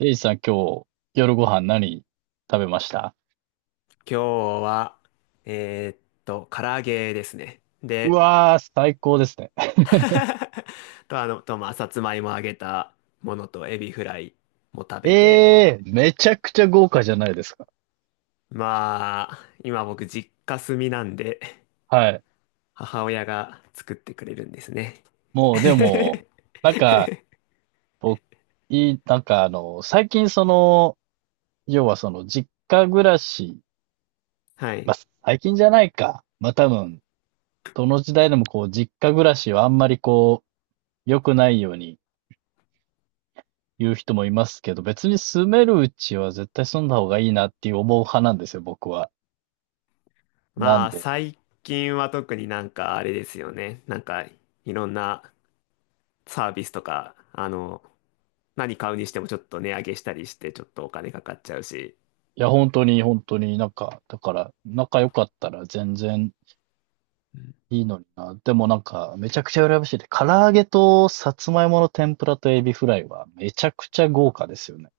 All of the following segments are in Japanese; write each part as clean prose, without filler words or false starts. エイジさん、今日、夜ご飯何食べました？今日は、えーっ唐揚げですね。うで、わー、最高ですね。と、あの、と、まあ、さつまいも揚げたものとエビフライも食べて、ええー、めちゃくちゃ豪華じゃないですか。まあ、今僕実家住みなんで、はい。母親が作ってくれるんですね。もう、でも、なんか、僕、いい、なんかあの、最近その、要はその、実家暮らし、はい。まあ、最近じゃないか。まあ、多分、どの時代でもこう、実家暮らしはあんまりこう、良くないように言う人もいますけど、別に住めるうちは絶対住んだ方がいいなっていう思う派なんですよ、僕は。なまんあ、で、最近は特になんかあれですよね。なんか、いろんなサービスとか、何買うにしてもちょっと値上げしたりして、ちょっとお金かかっちゃうし、いや、本当に、本当になんか、だから、仲良かったら全然いいのにな。でもなんか、めちゃくちゃ羨ましいで、唐揚げとさつまいもの天ぷらとエビフライはめちゃくちゃ豪華ですよね。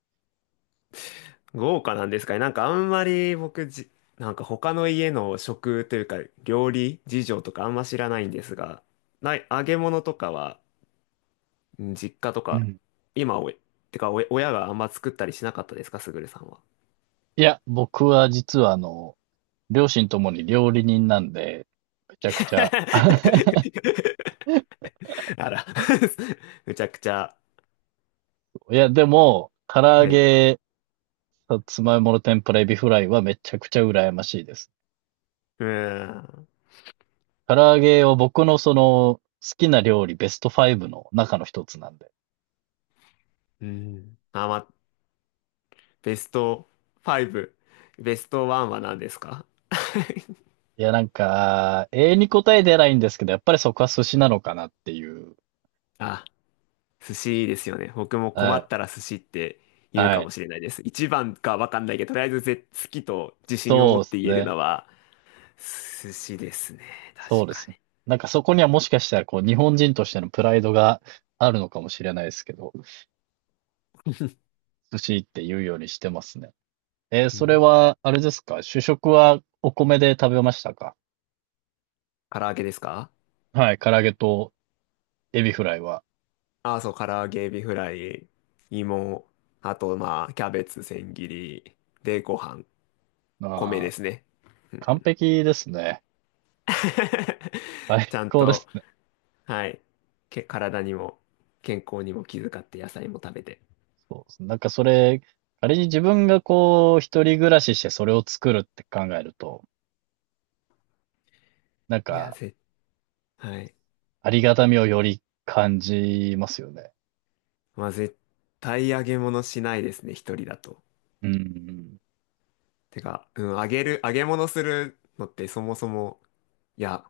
豪華なんですかね。なんかあんまりなんか他の家の食というか料理事情とかあんま知らないんですが、ない、揚げ物とかは、うん、実家とうか、ん。今おい、てかおい、親があんま作ったりしなかったですか、すぐるさんは。いや、僕は実はあの、両親ともに料理人なんで、めちゃくちゃ。あら、むちゃくちゃ。いや、でも、唐揚はい。げ、さつまいもの天ぷらエビフライはめちゃくちゃ羨ましいです。うーん。唐揚げは僕のその、好きな料理ベスト5の中の一つなんで。うん。あ、ま、ベスト5、ベスト1は何ですか？ いや、なんか、永遠に答え出ないんですけど、やっぱりそこは寿司なのかなっていう。あ、寿司ですよね。僕も困はっい。たら寿司って言うはかい。もしれないです。一番かわかんないけど、とりあえず好きと自信を持そっうですて言えるね。のは寿司ですね。そう確でかすね。に。なんかそこにはもしかしたら、こう、日本人としてのプライドがあるのかもしれないですけど、寿司って言うようにしてますね。うそれん。は、あれですか？主食はお米で食べましたか？唐揚げですか？はい。唐揚げとエビフライは。ああ、そう、唐揚げ、エビフライ、芋、あと、まあ、キャベツ、千切り、で、ご飯、米あであ、すね。うんう完ん。 璧ですね。ち最ゃん高でと、す。はい。体にも、健康にも気遣って野菜も食べて。そうですね。なんかそれ、仮に自分がこう、一人暮らししてそれを作るって考えると、なんいや、か、はい。ありがたみをより感じますよね。まあ、絶対揚げ物しないですね、一人だと。うん。てか、うん、揚げ物するのってそもそも、いや、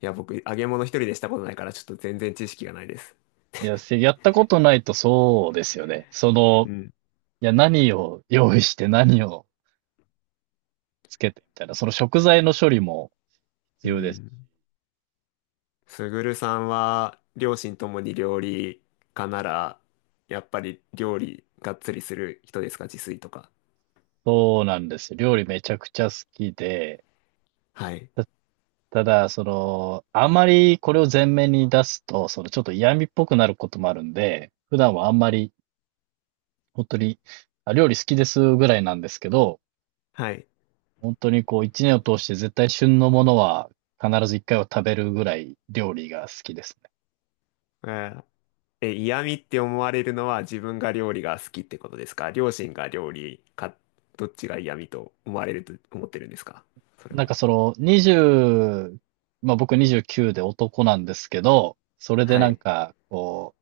いや、僕、揚げ物一人でしたことないから、ちょっと全然知識がないです。いや、せやったことないとそうですよね。そうの、ん。いや、何を用意して何をつけてみたいな、その食材の処理もう必要ですし。ん。すぐるさんは、両親ともに料理家なら、やっぱり料理がっつりする人ですか、自炊とか。そうなんですよ。料理めちゃくちゃ好きで、はい。た、ただ、その、あまりこれを前面に出すと、そのちょっと嫌味っぽくなることもあるんで、普段はあんまり本当に、あ、料理好きですぐらいなんですけど、はい。本当にこう1年を通して絶対旬のものは必ず1回は食べるぐらい料理が好きですね。えーえ、嫌味って思われるのは自分が料理が好きってことですか？両親が料理か、どっちが嫌味と思われると思ってるんですかそれなんは？かそのにじゅう、20ま、僕29で男なんですけど、それではなんい。か、こ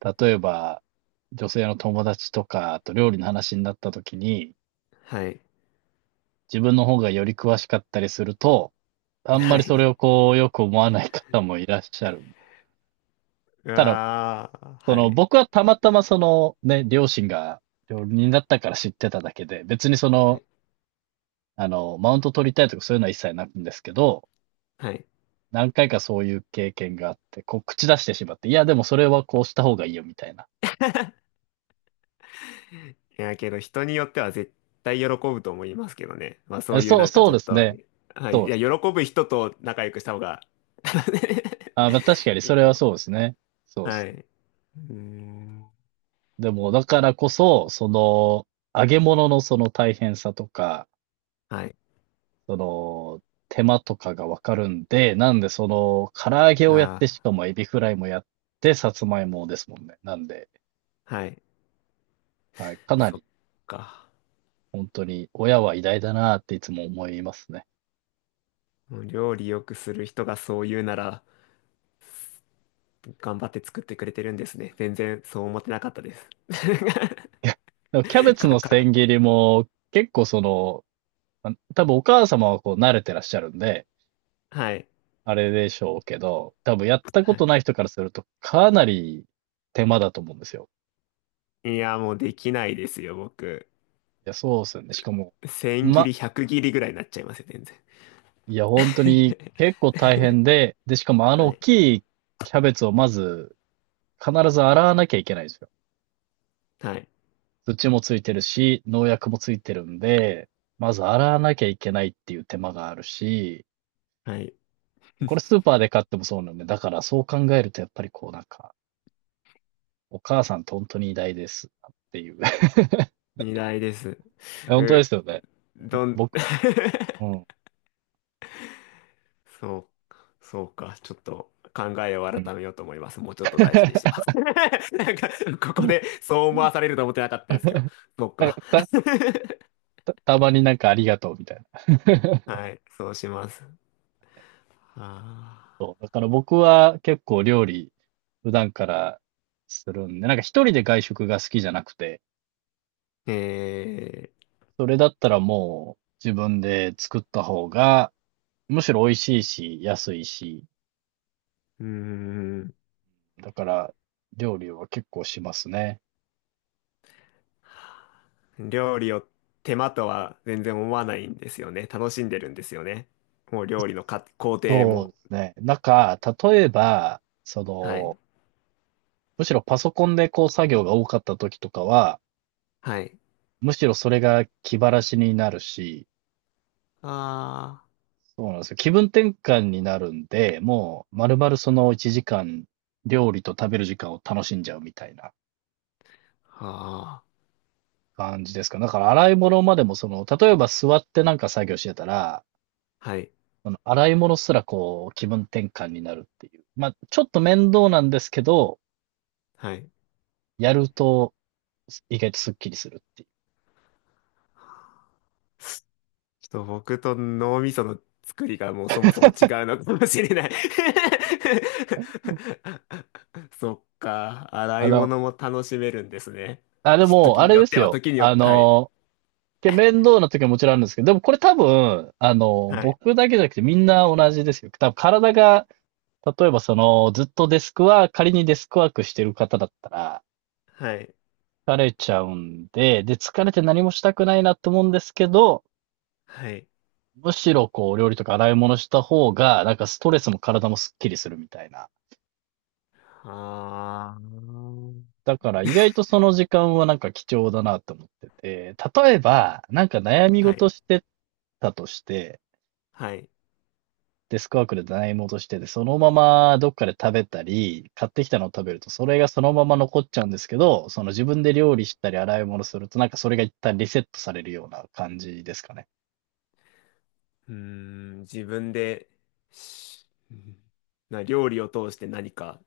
う、例えば、女性の友達とかと料理の話になった時に、はい。自分の方がより詳しかったりすると、あんまはりそれい。をこうよく思わない方もいらっしゃる。うただわー、そはの、い。僕はたまたまその、ね、両親が料理人だったから知ってただけで、別にそはの、い。あの、マウント取りたいとかそういうのは一切ないんですけど、はい。何回かそういう経験があって、こう、口出してしまって、いや、でもそれはこうした方がいいよ、みたいな。いや、けど人によっては絶対喜ぶと思いますけどね。まあそあういうそう、なんかそうちょっですと、ね。はい。そういでや、すね。喜ぶ人と仲良くした方が あ、まあ、確かに いそいれとはそは。うですね。そうではす。い。うーん。でも、だからこそ、その、揚げ物のその大変さとか、はい。その、手間とかがわかるんで、なんでその、唐揚げをやって、しあかもエビフライもやって、さつまいもですもんね。なんで、あ、はい。はい、かなそっり、か。本当に、親は偉大だなっていつも思いますね。もう料理よくする人がそう言うなら、頑張って作ってくれてるんそでうですすね。ね。全然そう思ってなかったです。でもキャベ ツかのか千切りも、結構その、あ多分お母様はこう慣れてらっしゃるんで、はい。あれでしょうけど、多分やったこはとい。ない人からすると、かなり手間だと思うんですよ。いや、もうできないですよ、僕。いや、そうですよね。しかも、千切り、百切りぐらいになっちゃいますよ、全然。いや、本当に 結構大変で、で、しかもあのは大い。きいキャベツをまず必ず洗わなきゃいけないんですよ。はい。土もついてるし、農薬もついてるんで、まず洗わなきゃいけないっていう手間があるし、はい。これスーパーで買ってもそうなんで、だからそう考えるとやっぱりこうなんか、お母さんって本当に偉大ですっていう。二台です。本当でう、すよね。どん、僕、うん。そう、そうか。ちょっと考えをうん 改めようと思います。もうちょっと大事にして ます。なんか、ここでそう思わされると思ってなかったですけど。そうなんか。か た、た、たまになんかありがとうみたいな。はい、そうします。あそう。だから僕は結構料理普段からするんで、なんか一人で外食が好きじゃなくて、ーえそれだったらもう自分で作った方が、むしろ美味しいし、安いし、うーだから料理は結構しますね。ん、料理を手間とは全然思わないんですよね。楽しんでるんですよね。もう料理の工程そうも。ですね。なんか、例えば、そはい、の、むしろパソコンでこう作業が多かった時とかは、はい。むしろそれが気晴らしになるし、あそうなんですよ。気分転換になるんで、もう、まるまるその1時間、料理と食べる時間を楽しんじゃうみたいなあ、は感じですか。だから、洗い物までも、その、例えば座ってなんか作業してたら、あ、はい、その洗い物すらこう、気分転換になるっていう。まあ、ちょっと面倒なんですけど、はい。やると、意外とスッキリするっていう。ちょっと僕と脳みその作りがもうそもそも違うのかもしれない。 そっか、洗あいの、物も楽しめるんですね。あ、でも、時あにれよでっすては、よ。時によっあて、はい。の、面倒な時はもちろんあるんですけど、でもこれ多分、あの、はい。僕だけじゃなくてみんな同じですよ。多分体が、例えばその、ずっとデスクワーク、仮にデスクワークしてる方だったら、はい。疲れちゃうんで、で、疲れて何もしたくないなと思うんですけど、はい。むしろこう、料理とか洗い物した方が、なんかストレスも体もスッキリするみたいな。あー。だから意外とその時間はなんか貴重だなと思ってて、例えば、なんか悩みは事い。してたとして、はい。デスクワークで洗い戻してて、そのままどっかで食べたり、買ってきたのを食べると、それがそのまま残っちゃうんですけど、その自分で料理したり洗い物すると、なんかそれが一旦リセットされるような感じですかね。うーん、自分で、しうんな、料理を通して何か、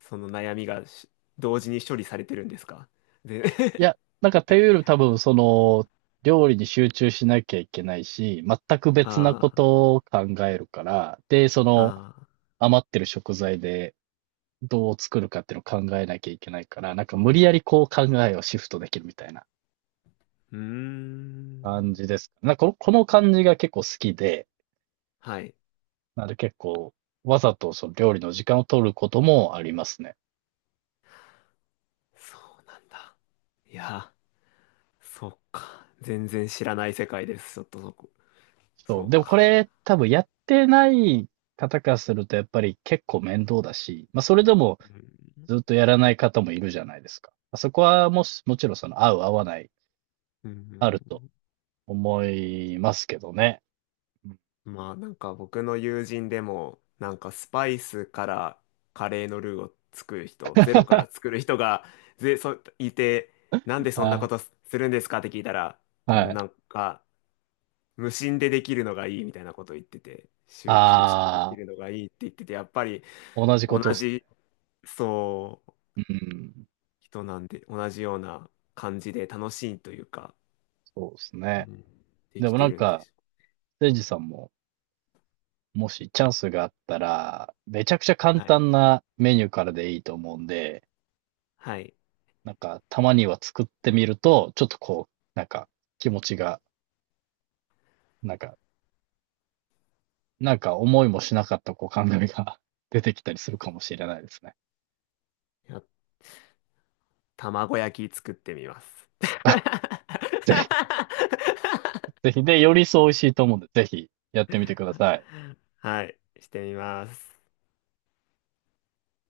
その悩みがし同時に処理されてるんですか？で、い や、なんかというより多分その、料理に集中しなきゃいけないし、全く別なあことを考えるから、で、そあ、のああ。余ってる食材でどう作るかっていうのを考えなきゃいけないから、なんか無理やりこう考えをシフトできるみたいなうー感ん。じです。なんかこの感じが結構好きで、はい。なので結構、わざとその料理の時間を取ることもありますね。そうなんだ。いや、そうか。全然知らない世界です。ちょっとそこ。そそう。でうもこか。れ多分やってない方からするとやっぱり結構面倒だし、まあそれでもうん。ずっとやらない方もいるじゃないですか。まあそこはもし、もちろんその合う合わないうあるとん。思いますけどね。まあなんか僕の友人でも、なんかスパイスからカレーのルーを作る人、ゼロから作る人が、いて、なんでそんなこあ、とするんですかって聞いたら、うはん、い。なんか、無心でできるのがいいみたいなことを言ってて、集中してできあるのがいいって言ってて、やっぱり、あ、同じこ同とっすじそう、ね。うん。人なんで、同じような感じで楽しいというか、そうですうね。ん、でできもなてんるんでか、しょ。せいじさんももしチャンスがあったら、めちゃくちゃ簡はい。単なメニューからでいいと思うんで、はい。なんか、たまには作ってみると、ちょっとこう、なんか、気持ちが、なんか、なんか思いもしなかったこう考えが 出てきたりするかもしれないですね。いや、卵焼き作ってみます。ぜひ、ぜひ。で、よりそう美味しいと思うんで、ぜひやってみてください。はい。してみます。